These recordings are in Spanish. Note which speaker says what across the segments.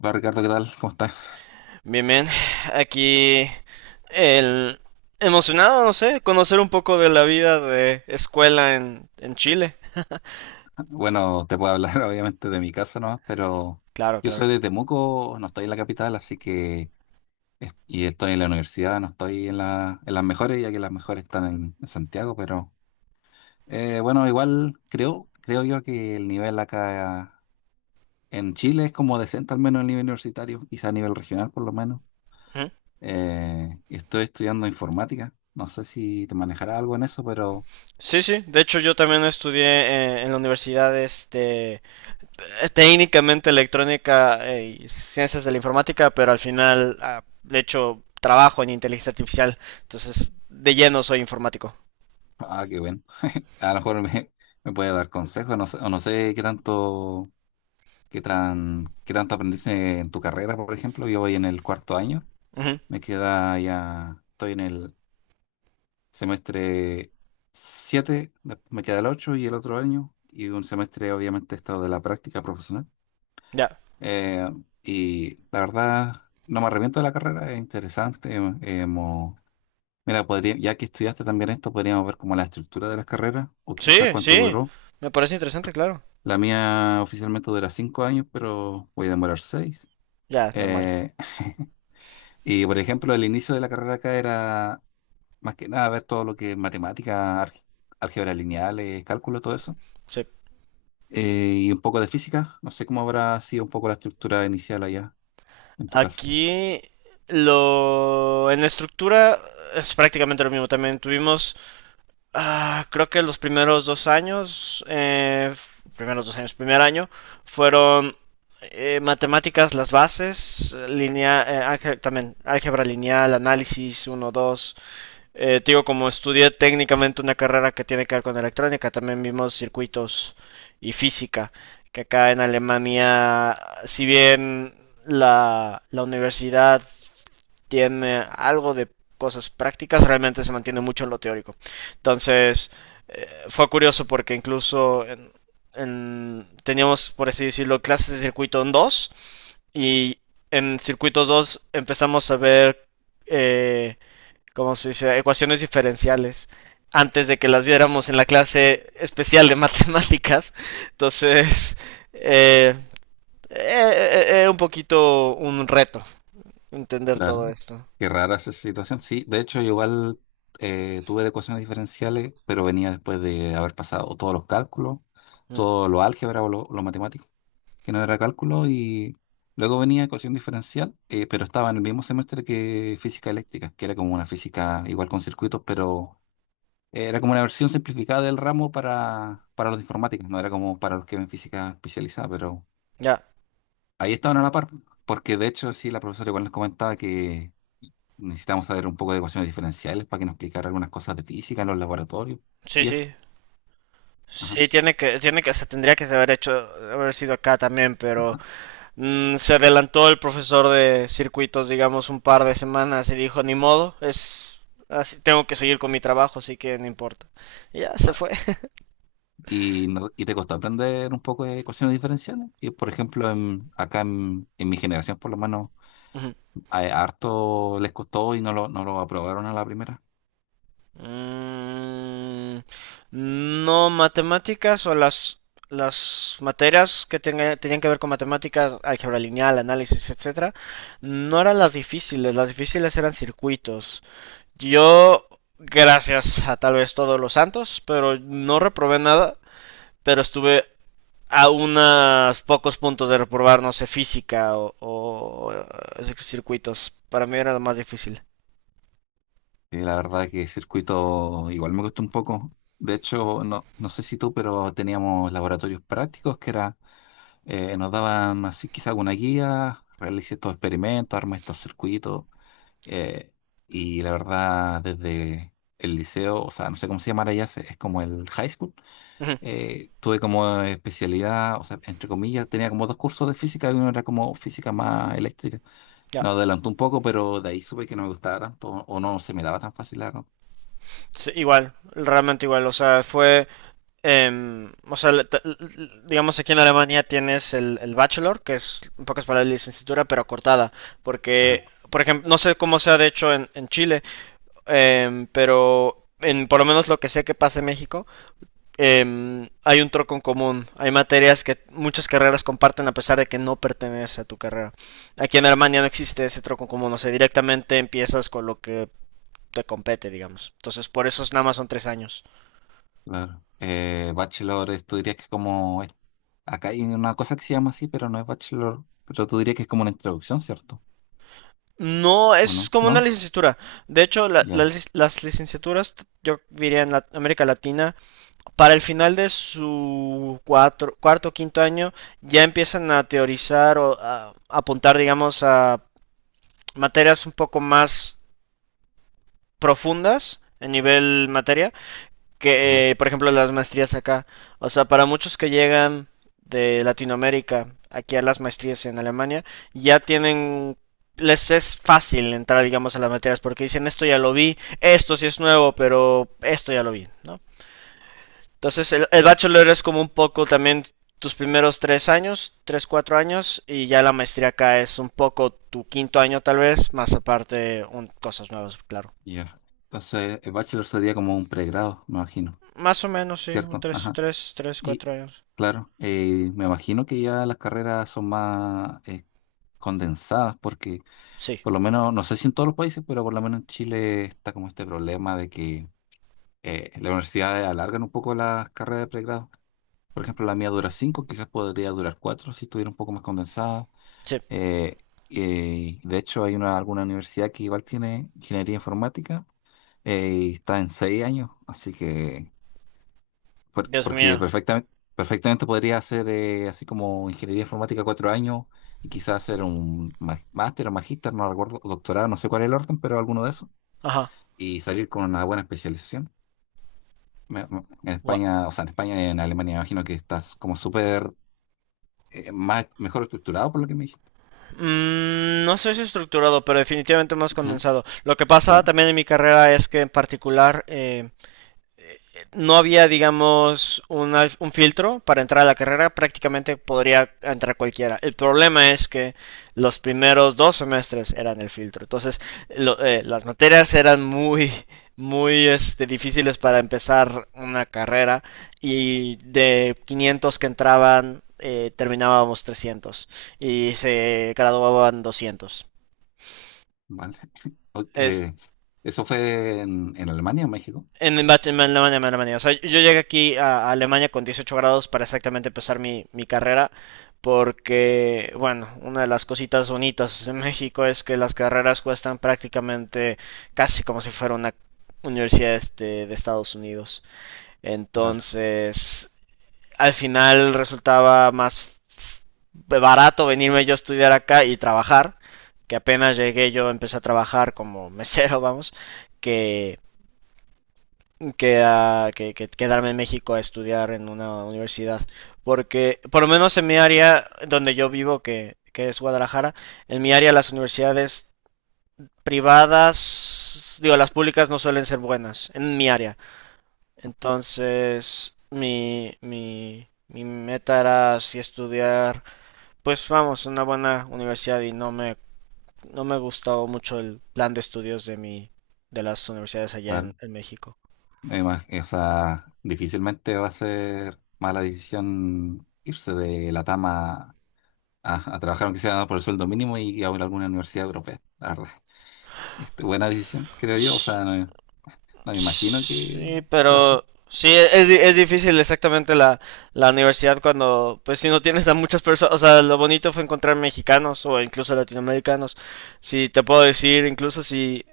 Speaker 1: Hola Ricardo, ¿qué tal? ¿Cómo estás?
Speaker 2: Bien, bien. Aquí el emocionado, no sé, conocer un poco de la vida de escuela en Chile.
Speaker 1: Bueno, te puedo hablar obviamente de mi casa nomás, pero
Speaker 2: Claro,
Speaker 1: yo
Speaker 2: claro.
Speaker 1: soy de Temuco, no estoy en la capital, así que y estoy en la universidad, no estoy en las mejores, ya que las mejores están en Santiago, pero bueno, igual creo yo que el nivel acá en Chile es como decente, al menos a nivel universitario, quizá a nivel regional por lo menos.
Speaker 2: Ujú.
Speaker 1: Y estoy estudiando informática, no sé si te manejará algo en eso, pero
Speaker 2: Sí, sí. De hecho, yo
Speaker 1: sí.
Speaker 2: también estudié en la universidad, este, técnicamente electrónica y ciencias de la informática, pero al final, de hecho, trabajo en inteligencia artificial. Entonces, de lleno soy informático.
Speaker 1: Ah, qué bueno. A lo mejor me puede dar consejos, no sé, o no sé qué tanto aprendiste en tu carrera, por ejemplo. Yo voy en el cuarto año,
Speaker 2: Ujú.
Speaker 1: me queda ya, estoy en el semestre 7, después me queda el 8 y el otro año, y un semestre obviamente he estado de la práctica profesional.
Speaker 2: Ya.
Speaker 1: Eh, y la verdad, no me arrepiento de la carrera, es interesante. Mira, podría, ya que estudiaste también esto, podríamos ver como la estructura de las carreras, o quizás
Speaker 2: Sí,
Speaker 1: cuánto
Speaker 2: sí.
Speaker 1: duró.
Speaker 2: Me parece interesante, claro.
Speaker 1: La mía oficialmente dura cinco años, pero voy a demorar seis.
Speaker 2: Ya, normal.
Speaker 1: Eh, y por ejemplo, el inicio de la carrera acá era más que nada ver todo lo que es matemática, álgebra lineales, cálculo, todo eso.
Speaker 2: Sí.
Speaker 1: Y un poco de física. No sé cómo habrá sido un poco la estructura inicial allá, en tu caso.
Speaker 2: Aquí lo en la estructura es prácticamente lo mismo. También tuvimos, creo que los primeros dos años, primer año, fueron matemáticas, las bases, línea, también álgebra lineal, análisis uno 2. Digo, como estudié técnicamente una carrera que tiene que ver con electrónica, también vimos circuitos y física, que acá en Alemania, si bien la universidad tiene algo de cosas prácticas, realmente se mantiene mucho en lo teórico. Entonces, fue curioso porque teníamos, por así decirlo, clases de circuito en 2 y en circuitos 2 empezamos a ver eh, como se dice, ecuaciones diferenciales antes de que las viéramos en la clase especial de matemáticas. Entonces, eh, un poquito un reto entender
Speaker 1: Claro.
Speaker 2: todo esto.
Speaker 1: Qué rara esa situación. Sí, de hecho, yo igual tuve de ecuaciones diferenciales, pero venía después de haber pasado todos los cálculos,
Speaker 2: Mm,
Speaker 1: todo lo álgebra o lo matemático, que no era cálculo, y luego venía ecuación diferencial, pero estaba en el mismo semestre que física eléctrica, que era como una física igual con circuitos, pero era como una versión simplificada del ramo para los informáticos, no era como para los que ven física especializada, pero
Speaker 2: Ya,
Speaker 1: ahí estaban a la par, porque de hecho sí, la profesora igual nos comentaba que necesitamos saber un poco de ecuaciones diferenciales para que nos explicara algunas cosas de física en los laboratorios
Speaker 2: sí,
Speaker 1: y eso.
Speaker 2: sí.
Speaker 1: Ajá,
Speaker 2: Sí, se tendría que haber hecho, haber sido acá también, pero
Speaker 1: ajá.
Speaker 2: se adelantó el profesor de circuitos, digamos, un par de semanas y dijo, ni modo, es así, tengo que seguir con mi trabajo, así que no importa. Y ya se fue.
Speaker 1: y, no- y te costó aprender un poco de ecuaciones diferenciales. Y por ejemplo, acá en mi generación, por lo menos,
Speaker 2: Ujú.
Speaker 1: a harto les costó y no no lo aprobaron a la primera.
Speaker 2: Mm, no, matemáticas o las materias que tenían que ver con matemáticas, álgebra lineal, análisis, etcétera, no eran las difíciles eran circuitos. Yo, gracias a tal vez todos los santos, pero no reprobé nada, pero estuve a unos pocos puntos de reprobar, no sé, física o circuitos. Para mí era lo más difícil.
Speaker 1: Y la verdad que circuito igual me costó un poco. De hecho, no sé si tú, pero teníamos laboratorios prácticos que era, nos daban así quizá alguna guía, realice estos experimentos, arma estos circuitos. eh, y la verdad, desde el liceo, o sea, no sé cómo se llamará ya, es como el high school.
Speaker 2: Ujú,
Speaker 1: Tuve como especialidad, o sea, entre comillas, tenía como dos cursos de física y uno era como física más eléctrica.
Speaker 2: ya,
Speaker 1: Me adelantó un poco, pero de ahí supe que no me gustaba tanto o no se me daba tan fácil, la verdad.
Speaker 2: sí, igual, realmente igual, o sea, fue o sea, digamos aquí en Alemania tienes el bachelor, que es en pocas palabras licenciatura, pero cortada,
Speaker 1: Ajá,
Speaker 2: porque, por ejemplo, no sé cómo sea de hecho en Chile, pero en por lo menos lo que sé que pasa en México, hay un troco en común, hay materias que muchas carreras comparten a pesar de que no pertenece a tu carrera. Aquí en Alemania no existe ese troco en común, o sea, directamente empiezas con lo que te compete, digamos. Entonces, por eso nada más son tres años.
Speaker 1: claro. Bachelor, tú dirías que es como, acá hay una cosa que se llama así, pero no es bachelor, pero tú dirías que es como una introducción, ¿cierto?
Speaker 2: No,
Speaker 1: ¿O
Speaker 2: es
Speaker 1: no?
Speaker 2: como una
Speaker 1: ¿No?
Speaker 2: licenciatura. De hecho,
Speaker 1: Ya,
Speaker 2: las licenciaturas, yo diría en América Latina, para el final de su cuarto o quinto año, ya empiezan a teorizar o a apuntar, digamos, a materias un poco más profundas en nivel materia
Speaker 1: ajá,
Speaker 2: que, por ejemplo, las maestrías acá. O sea, para muchos que llegan de Latinoamérica aquí a las maestrías en Alemania, ya tienen, les es fácil entrar, digamos, a las materias porque dicen esto ya lo vi, esto sí es nuevo, pero esto ya lo vi, ¿no? Entonces, el bachelor es como un poco también tus primeros tres años, tres, cuatro años, y ya la maestría acá es un poco tu quinto año tal vez, más aparte cosas nuevas, claro.
Speaker 1: ya. Entonces, el bachelor sería como un pregrado, me imagino,
Speaker 2: Más o menos, sí, un
Speaker 1: ¿cierto? Ajá.
Speaker 2: tres,
Speaker 1: Y
Speaker 2: cuatro años.
Speaker 1: claro, me imagino que ya las carreras son más condensadas porque
Speaker 2: Sí,
Speaker 1: por lo menos, no sé si en todos los países, pero por lo menos en Chile está como este problema de que las universidades alargan un poco las carreras de pregrado. Por ejemplo, la mía dura cinco, quizás podría durar cuatro si estuviera un poco más condensada.
Speaker 2: sí.
Speaker 1: Eh, de hecho, hay una, alguna universidad que igual tiene ingeniería informática y está en seis años, así que
Speaker 2: Dios
Speaker 1: porque
Speaker 2: mío.
Speaker 1: perfectamente podría hacer así como ingeniería informática cuatro años y quizás hacer un máster o magíster, no recuerdo, o doctorado, no sé cuál es el orden, pero alguno de esos,
Speaker 2: Ajá.
Speaker 1: y salir con una buena especialización. En
Speaker 2: Guau.
Speaker 1: España, o sea, en España y en Alemania, me imagino que estás como súper mejor estructurado por lo que me dijiste.
Speaker 2: No sé si estructurado, pero definitivamente más
Speaker 1: Ujú.
Speaker 2: condensado. Lo que pasa
Speaker 1: Claro,
Speaker 2: también en mi carrera es que en particular no había, digamos, filtro para entrar a la carrera, prácticamente podría entrar cualquiera. El problema es que los primeros dos semestres eran el filtro, entonces las materias eran muy este, difíciles para empezar una carrera y de 500 que entraban terminábamos 300 y se graduaban 200.
Speaker 1: vale. Ok,
Speaker 2: Es,
Speaker 1: ¿eso fue en Alemania o México?
Speaker 2: En, en Alemania, en Alemania. O sea, yo llegué aquí a Alemania con 18 grados para exactamente empezar mi carrera, porque, bueno, una de las cositas bonitas en México es que las carreras cuestan prácticamente casi como si fuera una universidad este, de Estados Unidos.
Speaker 1: Claro,
Speaker 2: Entonces, al final resultaba más barato venirme yo a estudiar acá y trabajar, que apenas llegué yo empecé a trabajar como mesero, vamos, que que quedarme en México a estudiar en una universidad. Porque, por lo menos en mi área donde yo vivo, que es Guadalajara, en mi área las universidades privadas, digo, las públicas no suelen ser buenas, en mi área. Entonces, mi meta era así estudiar, pues vamos, una buena universidad y no no me gustó mucho el plan de estudios de mi, de las universidades allá
Speaker 1: claro.
Speaker 2: en México.
Speaker 1: O sea, difícilmente va a ser mala decisión irse de la Tama a trabajar, aunque sea por el sueldo mínimo, y a alguna universidad europea, la verdad. Este, buena decisión, creo yo. O sea, no, no me imagino que
Speaker 2: Sí,
Speaker 1: pueda ser.
Speaker 2: pero sí, es, es difícil exactamente la, la universidad cuando, pues si no tienes a muchas personas, o sea, lo bonito fue encontrar mexicanos o incluso latinoamericanos. Si te puedo decir, incluso si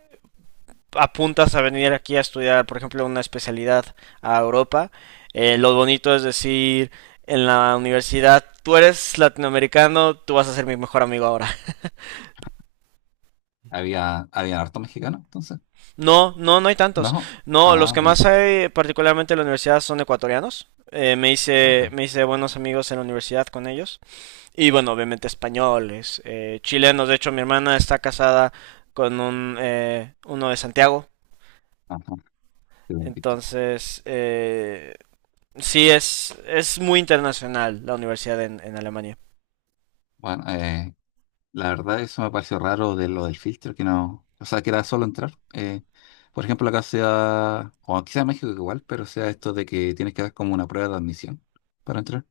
Speaker 2: apuntas a venir aquí a estudiar, por ejemplo, una especialidad a Europa, lo bonito es decir, en la universidad, tú eres latinoamericano, tú vas a ser mi mejor amigo ahora.
Speaker 1: Había, había harto mexicano, entonces.
Speaker 2: No, no, no hay tantos.
Speaker 1: No.
Speaker 2: No, los
Speaker 1: Ah,
Speaker 2: que
Speaker 1: bueno.
Speaker 2: más hay, particularmente en la universidad, son ecuatorianos.
Speaker 1: Ajá.
Speaker 2: Me hice buenos amigos en la universidad con ellos. Y bueno, obviamente españoles, chilenos. De hecho, mi hermana está casada con un, uno de Santiago.
Speaker 1: Ajá. Te la invito.
Speaker 2: Entonces, sí, es muy internacional la universidad en Alemania.
Speaker 1: Bueno, la verdad, eso me pareció raro de lo del filtro, que no, o sea, que era solo entrar. Por ejemplo, acá sea, o quizá en México igual, pero sea esto de que tienes que dar como una prueba de admisión para entrar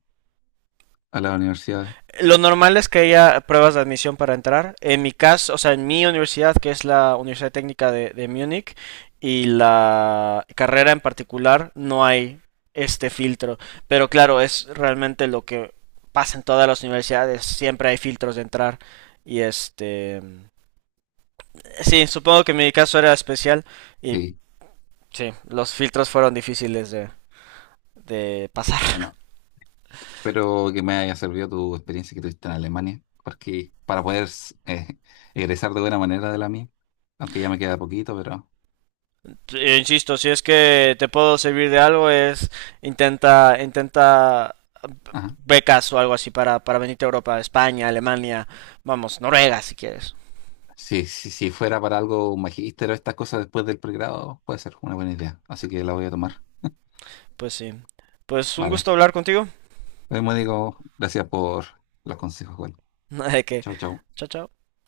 Speaker 1: a las universidades.
Speaker 2: Lo normal es que haya pruebas de admisión para entrar. En mi caso, o sea, en mi universidad, que es la Universidad Técnica de Múnich, y la carrera en particular, no hay este filtro. Pero claro, es realmente lo que pasa en todas las universidades. Siempre hay filtros de entrar. Y este... sí, supongo que en mi caso era especial. Y
Speaker 1: Sí,
Speaker 2: sí, los filtros fueron difíciles de pasar.
Speaker 1: bueno, espero que me haya servido tu experiencia que tuviste en Alemania, porque para poder eh, egresar de buena manera de la mía, aunque ya me queda poquito, pero
Speaker 2: Insisto, si es que te puedo servir de algo, es intenta
Speaker 1: ajá.
Speaker 2: becas o algo así para venirte a Europa, España, Alemania, vamos, Noruega si quieres.
Speaker 1: Sí, sí, si fuera para algo, un magíster o estas cosas después del pregrado, puede ser una buena idea, así que la voy a tomar.
Speaker 2: Pues sí. Pues un
Speaker 1: Vale.
Speaker 2: gusto hablar contigo.
Speaker 1: Bueno, digo, gracias por los consejos, igual.
Speaker 2: De que.
Speaker 1: Chau, chau.
Speaker 2: Chao, chao.